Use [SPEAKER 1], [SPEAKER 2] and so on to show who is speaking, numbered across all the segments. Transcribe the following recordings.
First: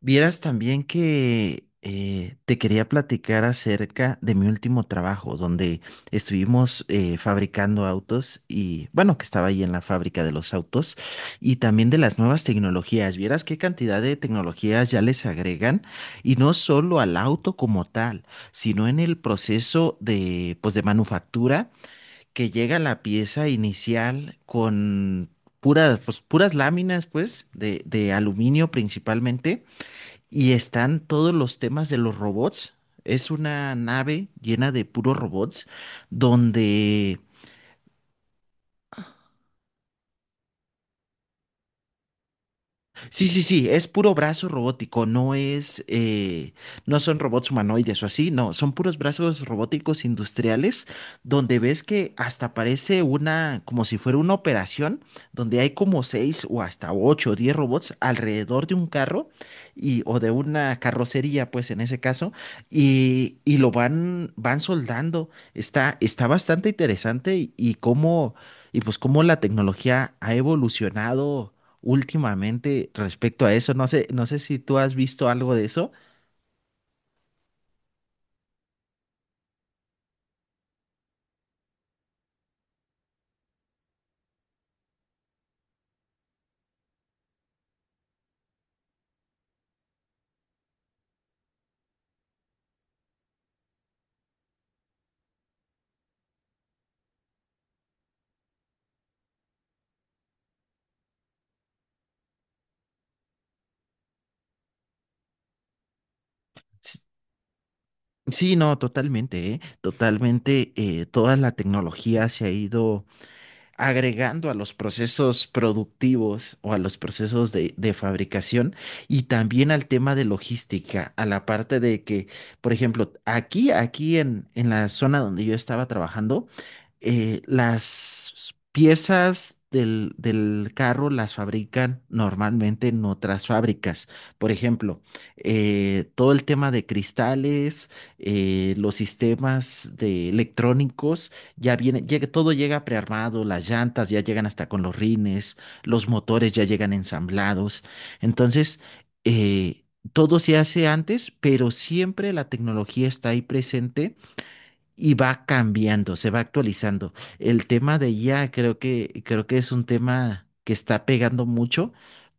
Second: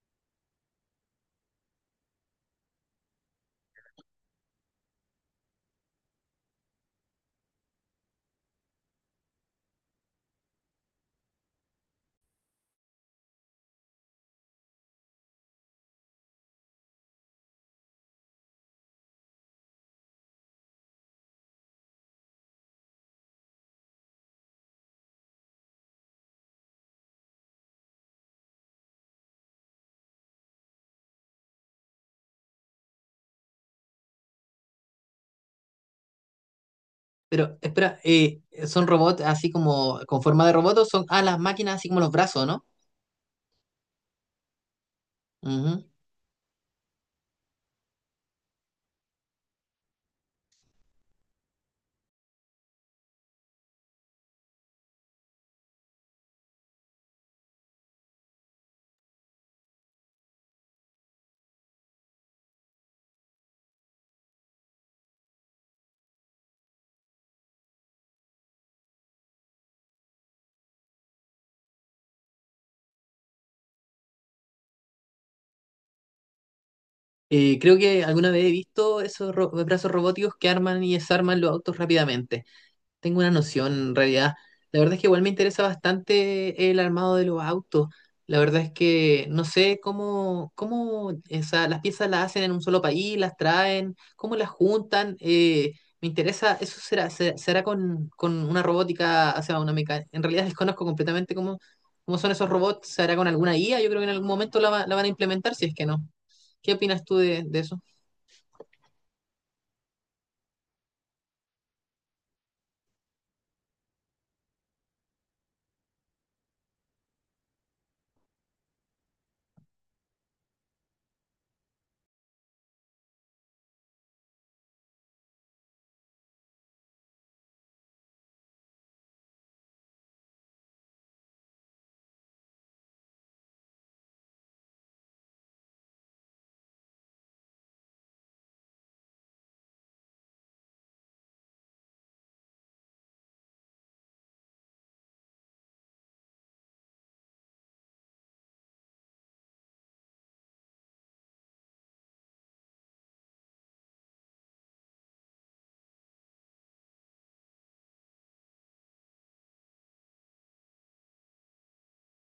[SPEAKER 1] Vieras también que te quería platicar acerca de mi último trabajo, donde estuvimos fabricando autos y, bueno, que estaba ahí en la fábrica de los autos y también de las nuevas tecnologías. Vieras qué cantidad de tecnologías ya les agregan y no solo al auto como tal, sino en el proceso de manufactura que llega la pieza inicial. Puras láminas, pues, de aluminio principalmente y están todos los temas de los robots. Es una nave llena de puros robots donde
[SPEAKER 2] Pero espera, ¿son robots así como con forma de robot o son las máquinas así como los brazos, no?
[SPEAKER 1] Sí, sí, sí, es puro brazo robótico,
[SPEAKER 2] Ujú.
[SPEAKER 1] no son robots humanoides o así, no, son puros brazos robóticos industriales donde ves que hasta parece como si fuera una operación, donde hay como seis o hasta ocho o 10 robots alrededor de un carro y, o de una carrocería, pues en ese caso, y lo van soldando. Está bastante interesante y pues cómo la tecnología ha evolucionado últimamente respecto a eso. No sé si tú has visto algo de eso.
[SPEAKER 2] Creo que alguna vez he visto esos brazos robóticos que arman y desarman los autos rápidamente. Tengo una noción en realidad. La verdad es que igual me interesa bastante el armado de los autos. La verdad es que no sé cómo, las piezas las hacen en un solo país, las traen, cómo las juntan. Me interesa, eso será, será con una robótica, o sea, una mecánica. En realidad desconozco completamente cómo, cómo son esos robots. ¿Se hará con alguna IA? Yo creo que en algún momento la van a implementar, si es que no. ¿Qué
[SPEAKER 1] S-
[SPEAKER 2] opinas tú de eso?
[SPEAKER 1] Sí, no, totalmente, ¿eh? Totalmente, toda la tecnología se ha ido agregando a los procesos productivos o a los procesos de fabricación y también al tema de logística, a la parte de que, por ejemplo, aquí en la zona donde yo estaba trabajando, las piezas del carro las fabrican normalmente en otras fábricas. Por ejemplo, todo el tema de cristales, los sistemas de electrónicos todo llega prearmado, las llantas ya llegan hasta con los rines, los motores ya llegan ensamblados. Entonces, eh, todo se hace antes, pero siempre la tecnología está ahí presente y va cambiando, se va actualizando. El tema de IA creo que es un tema que está pegando mucho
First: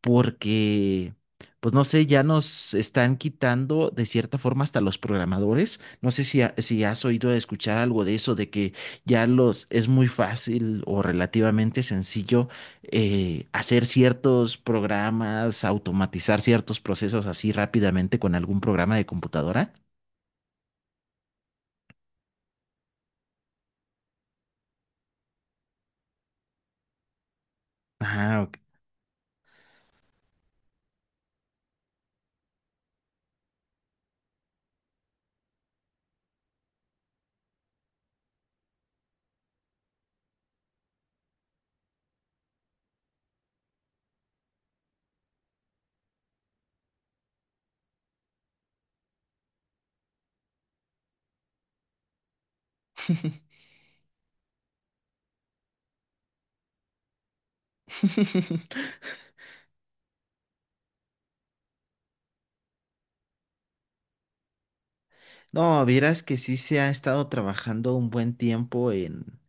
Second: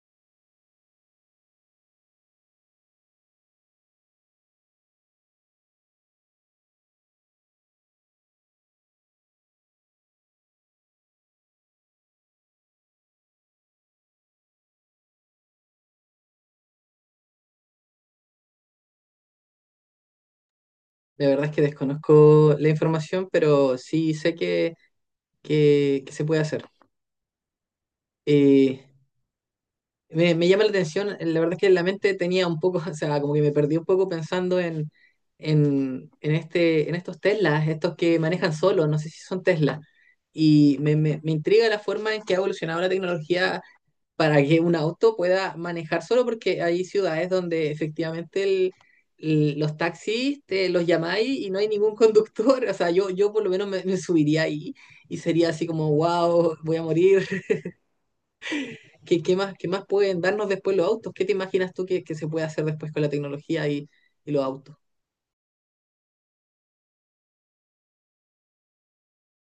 [SPEAKER 1] porque, pues no sé, ya nos están quitando de cierta forma hasta los programadores. No sé si has oído escuchar algo de eso, de que ya los es muy fácil o relativamente sencillo hacer ciertos programas, automatizar ciertos procesos así rápidamente con algún programa de computadora.
[SPEAKER 2] La verdad es que desconozco la información, pero sí sé que se puede hacer.
[SPEAKER 1] Ah, ok.
[SPEAKER 2] Eh, me llama la atención, la verdad es que la mente tenía un poco, o sea, como que me perdí un poco pensando este, en estos Teslas, estos que manejan solos, no sé si son Tesla. Me intriga la forma en que ha evolucionado la tecnología para que un auto pueda manejar solo, porque hay ciudades donde efectivamente los taxis te los llamáis y no hay ningún conductor. O sea, yo por lo menos me subiría ahí y sería así como, wow, voy a morir. ¿ qué más pueden darnos después los autos? ¿Qué te imaginas tú que se puede hacer después con la tecnología y los autos?
[SPEAKER 1] No, vieras que sí se ha estado trabajando un buen tiempo en,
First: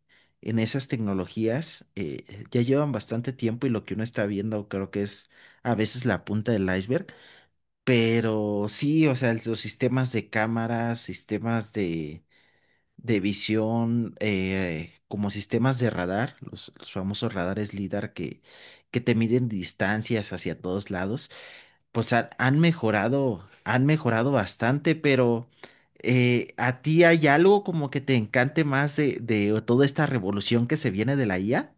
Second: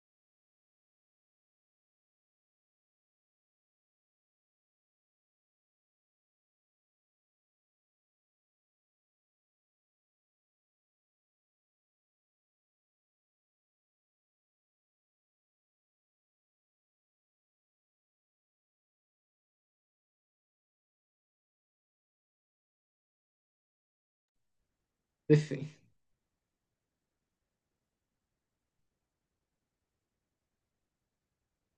[SPEAKER 1] en esas tecnologías. Ya llevan bastante tiempo y lo que uno está viendo creo que es a veces la punta del iceberg. Pero sí, o sea, los sistemas de cámaras, sistemas de visión, como sistemas de radar, los famosos radares LIDAR que te miden distancias hacia todos lados pues han mejorado bastante,
[SPEAKER 2] En
[SPEAKER 1] pero
[SPEAKER 2] fin.
[SPEAKER 1] ¿a ti hay algo como que te encante más de toda esta revolución que se viene de la IA?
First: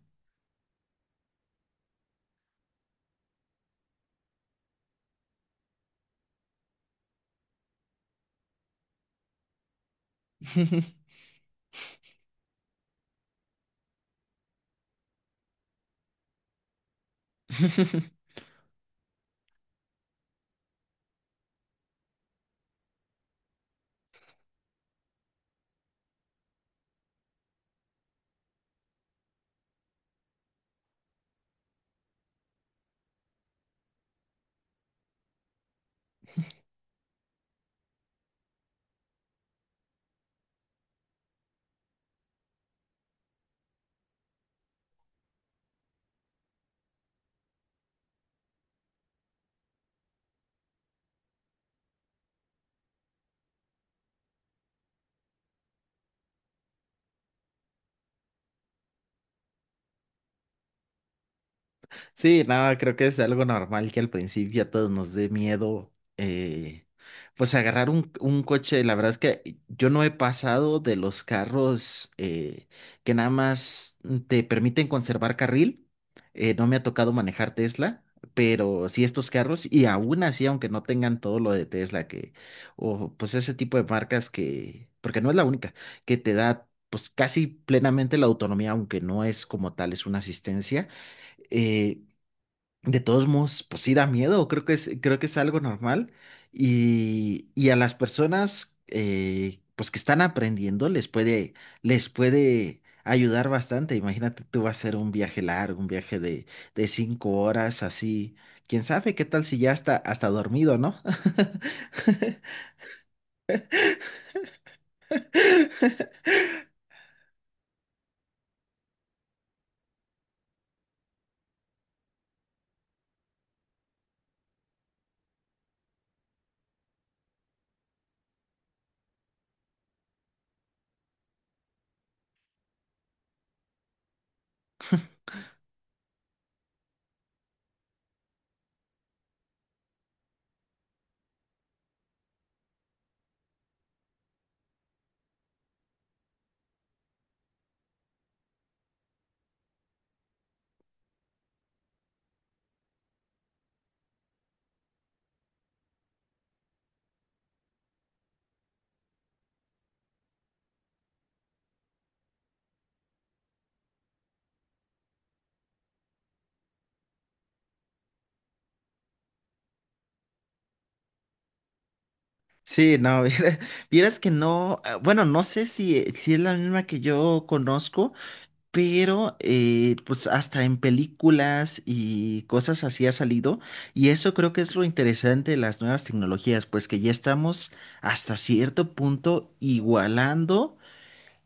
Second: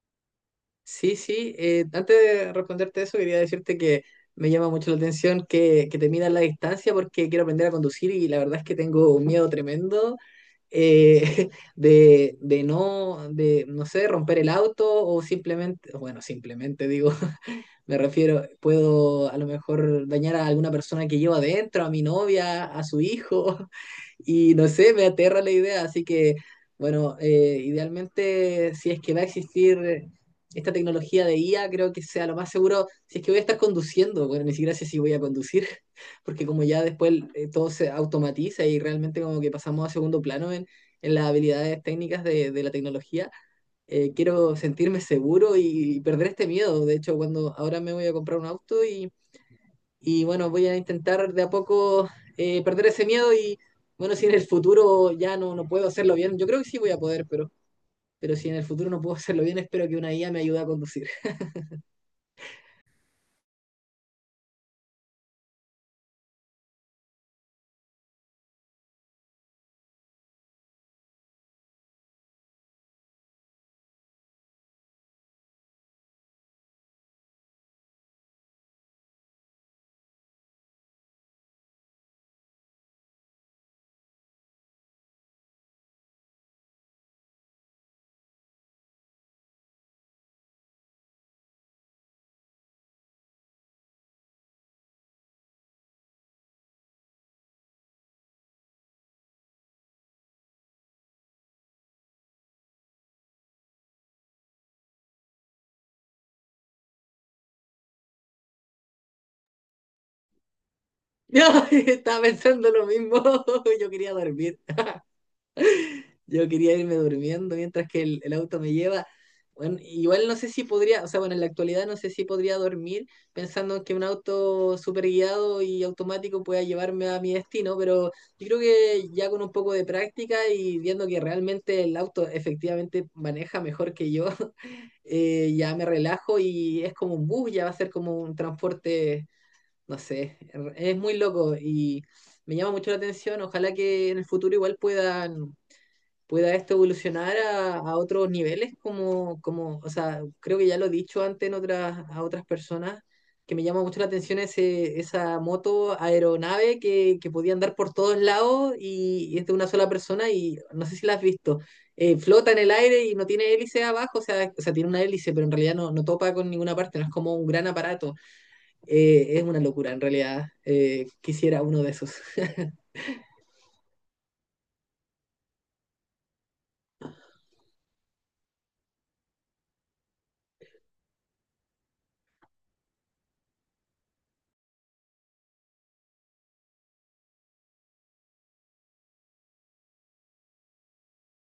[SPEAKER 2] Sí, sí. Antes de responderte eso, quería decirte que me llama mucho la atención que te midas la distancia porque quiero aprender a conducir y la verdad es que tengo un miedo tremendo eh, de, no sé, romper el auto o simplemente, bueno, simplemente digo, me refiero, puedo a lo mejor dañar a alguna persona que llevo adentro, a mi novia, a su hijo. Y no sé, me aterra la idea, así que, bueno, idealmente, si es que va a existir esta tecnología de IA, creo que sea lo más seguro, si es que voy a estar conduciendo, bueno, ni siquiera sé si voy a conducir, porque como ya después todo se automatiza y realmente como que pasamos a segundo plano en las habilidades técnicas de la tecnología, quiero sentirme seguro y perder este miedo. De hecho, cuando ahora me voy a comprar un auto y bueno, voy a intentar de a poco perder ese miedo y bueno, si en el futuro ya no, no puedo hacerlo bien, yo creo que sí voy a poder, pero si en el futuro no puedo hacerlo bien, espero que una IA me ayude a conducir.
[SPEAKER 1] Sí, no, creo que es algo normal que al principio a todos nos dé miedo, eh, pues agarrar un coche. La verdad es que yo no he pasado de los carros que nada más te permiten conservar carril. No me ha tocado manejar Tesla, pero sí estos carros y aún así, aunque no tengan todo lo de Tesla, que, o pues ese tipo de marcas que, porque no es la única, que te da pues casi plenamente la autonomía, aunque no es como tal, es una asistencia. Eh, de todos modos, pues sí da miedo, creo que es algo normal. Y a las personas pues que están aprendiendo les puede ayudar bastante. Imagínate, tú vas a hacer un viaje largo, un viaje de 5 horas, así. ¿Quién sabe qué tal si ya está hasta dormido, no?
[SPEAKER 2] No, estaba pensando lo mismo, yo quería dormir. Yo quería irme durmiendo mientras que el auto me lleva. Bueno, igual no sé si podría, o sea, bueno, en la actualidad no sé si podría dormir pensando que un auto super guiado y automático pueda llevarme a mi destino, pero yo creo que ya con un poco de práctica y viendo que realmente el auto efectivamente maneja mejor que yo, ya me relajo y es como un bus, ya va a ser como un transporte, no sé, es muy loco y me llama mucho la atención, ojalá que en el futuro igual pueda esto evolucionar a otros niveles, como, como, o sea, creo que ya lo he dicho antes en otras, a otras personas, que me llama mucho la atención ese, esa moto aeronave que podía andar por todos lados y es de una sola persona y no sé si la has visto. Flota en el aire y no tiene hélice abajo, o sea, tiene una hélice, pero en realidad no, no topa con ninguna parte, no es como un gran aparato. Es una locura, en realidad. Quisiera uno de esos.
[SPEAKER 1] Sí, no, vieras que no, bueno, no sé si es la misma que yo conozco. Pero pues hasta en películas y cosas así ha salido. Y eso creo que es lo interesante de las nuevas tecnologías, pues que ya estamos hasta cierto punto igualando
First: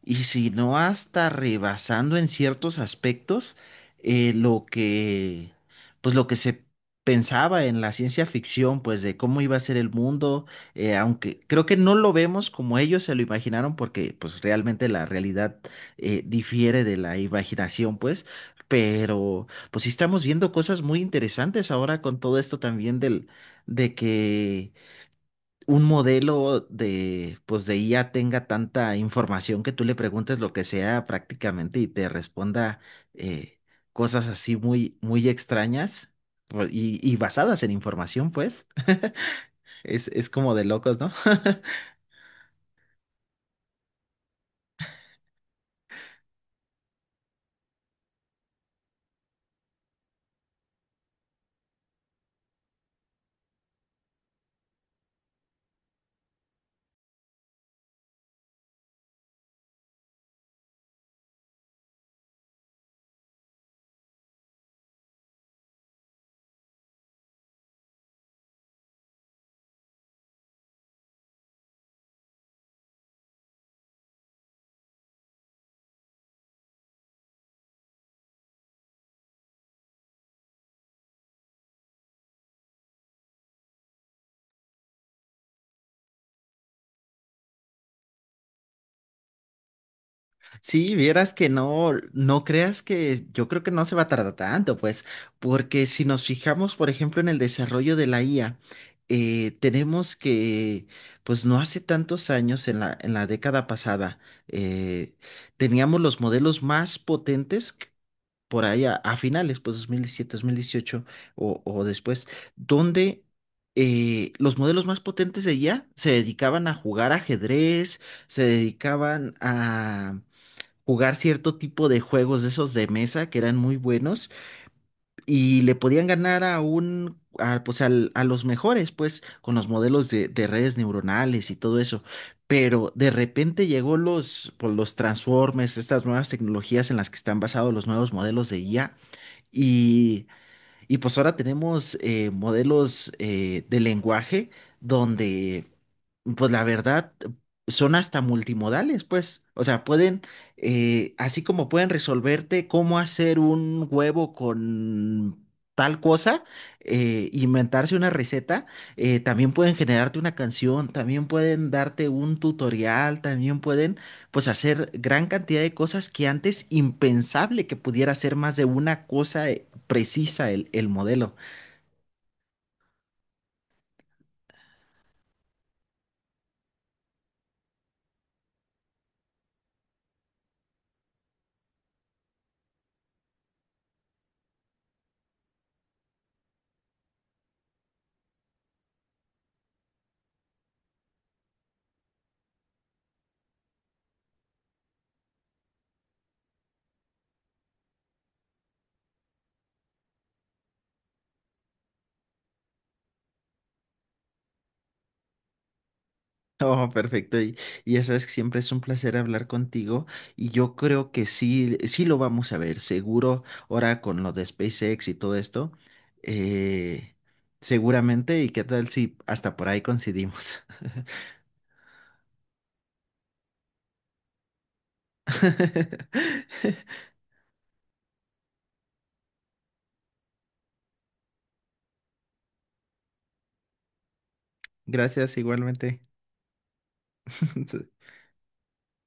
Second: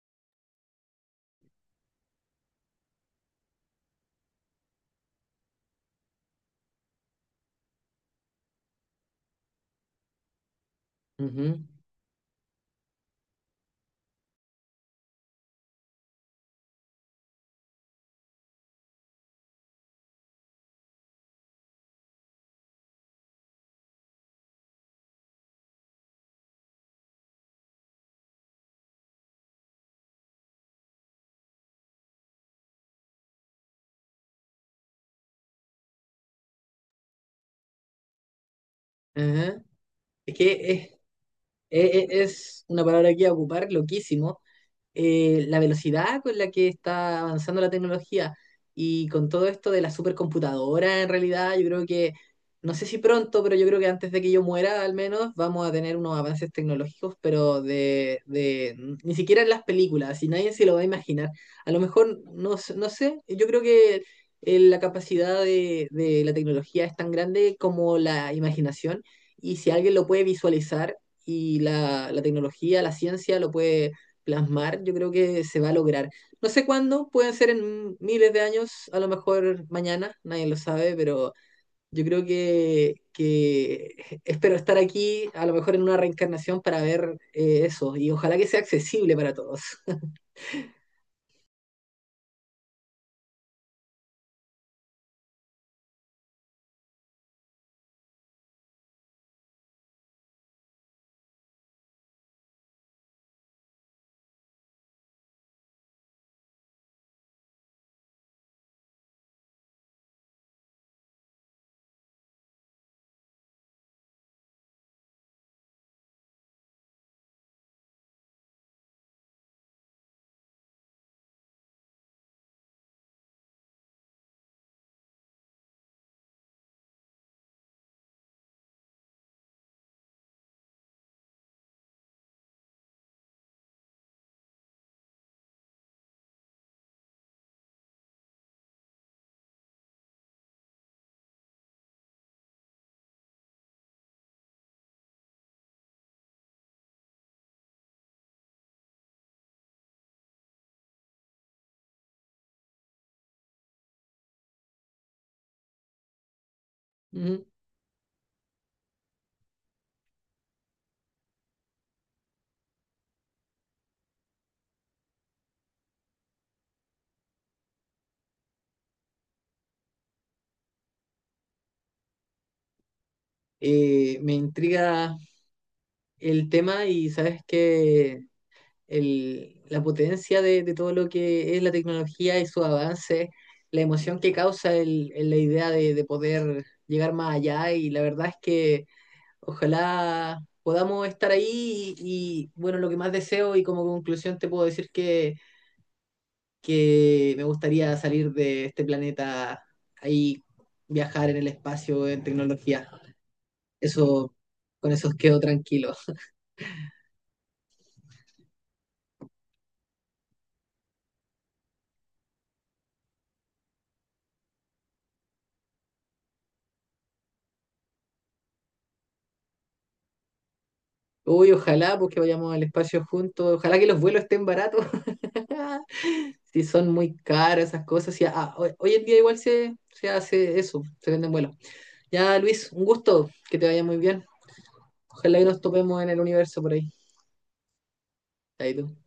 [SPEAKER 1] y si no hasta rebasando en ciertos aspectos lo que, pues lo que se pensaba en la ciencia ficción, pues de cómo iba a ser el mundo, aunque
[SPEAKER 2] Ujú,
[SPEAKER 1] creo que no lo vemos como ellos se lo imaginaron, porque pues realmente la realidad difiere de la imaginación, pues, pero pues sí estamos viendo cosas muy interesantes ahora con todo esto también del, de que un modelo de IA tenga tanta información que tú le preguntes lo que sea prácticamente y te responda eh, cosas así muy, muy extrañas pues, y basadas en información, pues.
[SPEAKER 2] ajá.
[SPEAKER 1] Es
[SPEAKER 2] Es
[SPEAKER 1] como de
[SPEAKER 2] que es,
[SPEAKER 1] locos, ¿no?
[SPEAKER 2] E- e- Es una palabra que iba a ocupar, loquísimo, la velocidad con la que está avanzando la tecnología y con todo esto de la supercomputadora, en realidad, yo creo que, no sé si pronto, pero yo creo que antes de que yo muera, al menos, vamos a tener unos avances tecnológicos, pero de ni siquiera en las películas, y nadie se lo va a imaginar. A lo mejor, no, no sé, yo creo que la capacidad de la tecnología es tan grande como la imaginación, y si alguien lo puede visualizar, y la tecnología, la ciencia lo puede plasmar, yo creo que se va a lograr. No sé cuándo, pueden ser en miles de años, a lo mejor mañana, nadie lo sabe, pero yo creo que espero estar aquí, a lo mejor en una reencarnación para ver eso, y ojalá que sea accesible para todos.
[SPEAKER 1] Sí, vieras que no, no creas que yo creo que no se va a tardar tanto, pues, porque si nos fijamos, por ejemplo, en el desarrollo de la IA, tenemos que, pues no hace tantos años, en la década pasada, eh, teníamos los modelos más potentes por ahí a, finales, pues dos mil diecisiete, 2018 o después, donde... eh, los modelos más potentes de IA se dedicaban a jugar ajedrez, se dedicaban a jugar cierto tipo de juegos de esos de mesa que eran muy buenos y le podían ganar a un, a, pues al- a los mejores, pues con los modelos de redes neuronales y todo eso. Pero de repente llegó los Transformers, estas nuevas tecnologías en las que están basados los nuevos modelos de IA y y pues ahora tenemos modelos de lenguaje donde, pues la verdad, son hasta multimodales, pues. O sea, pueden, así como pueden resolverte cómo hacer un huevo con tal cosa,
[SPEAKER 2] Ujú.
[SPEAKER 1] inventarse una receta, también pueden generarte una canción, también pueden darte un tutorial, también pueden, pues, hacer gran cantidad de cosas que antes impensable que pudiera hacer más de una cosa precisa el modelo.
[SPEAKER 2] Me intriga el tema y sabes que la potencia de todo lo que es la tecnología y su avance, la emoción que causa la idea de poder llegar más allá y la verdad es que ojalá podamos estar ahí y, bueno, lo que más deseo y como conclusión te puedo decir que me gustaría salir de este planeta ahí, viajar en el espacio, en tecnología. Eso, con eso quedo tranquilo.
[SPEAKER 1] Oh, perfecto. Y ya sabes que siempre es un placer hablar contigo y yo creo que sí, sí lo vamos a ver, seguro, ahora con lo de SpaceX y todo esto, eh, seguramente, y qué tal si hasta por ahí coincidimos.
[SPEAKER 2] Uy, ojalá porque vayamos al espacio juntos, ojalá que los vuelos estén baratos. Si son muy caras esas cosas. Si, ah, hoy, hoy en día igual se, se hace eso, se venden vuelos. Ya, Luis, un gusto, que te vaya muy bien.
[SPEAKER 1] Gracias
[SPEAKER 2] Ojalá que nos
[SPEAKER 1] igualmente.
[SPEAKER 2] topemos en el universo por ahí. Ahí tú.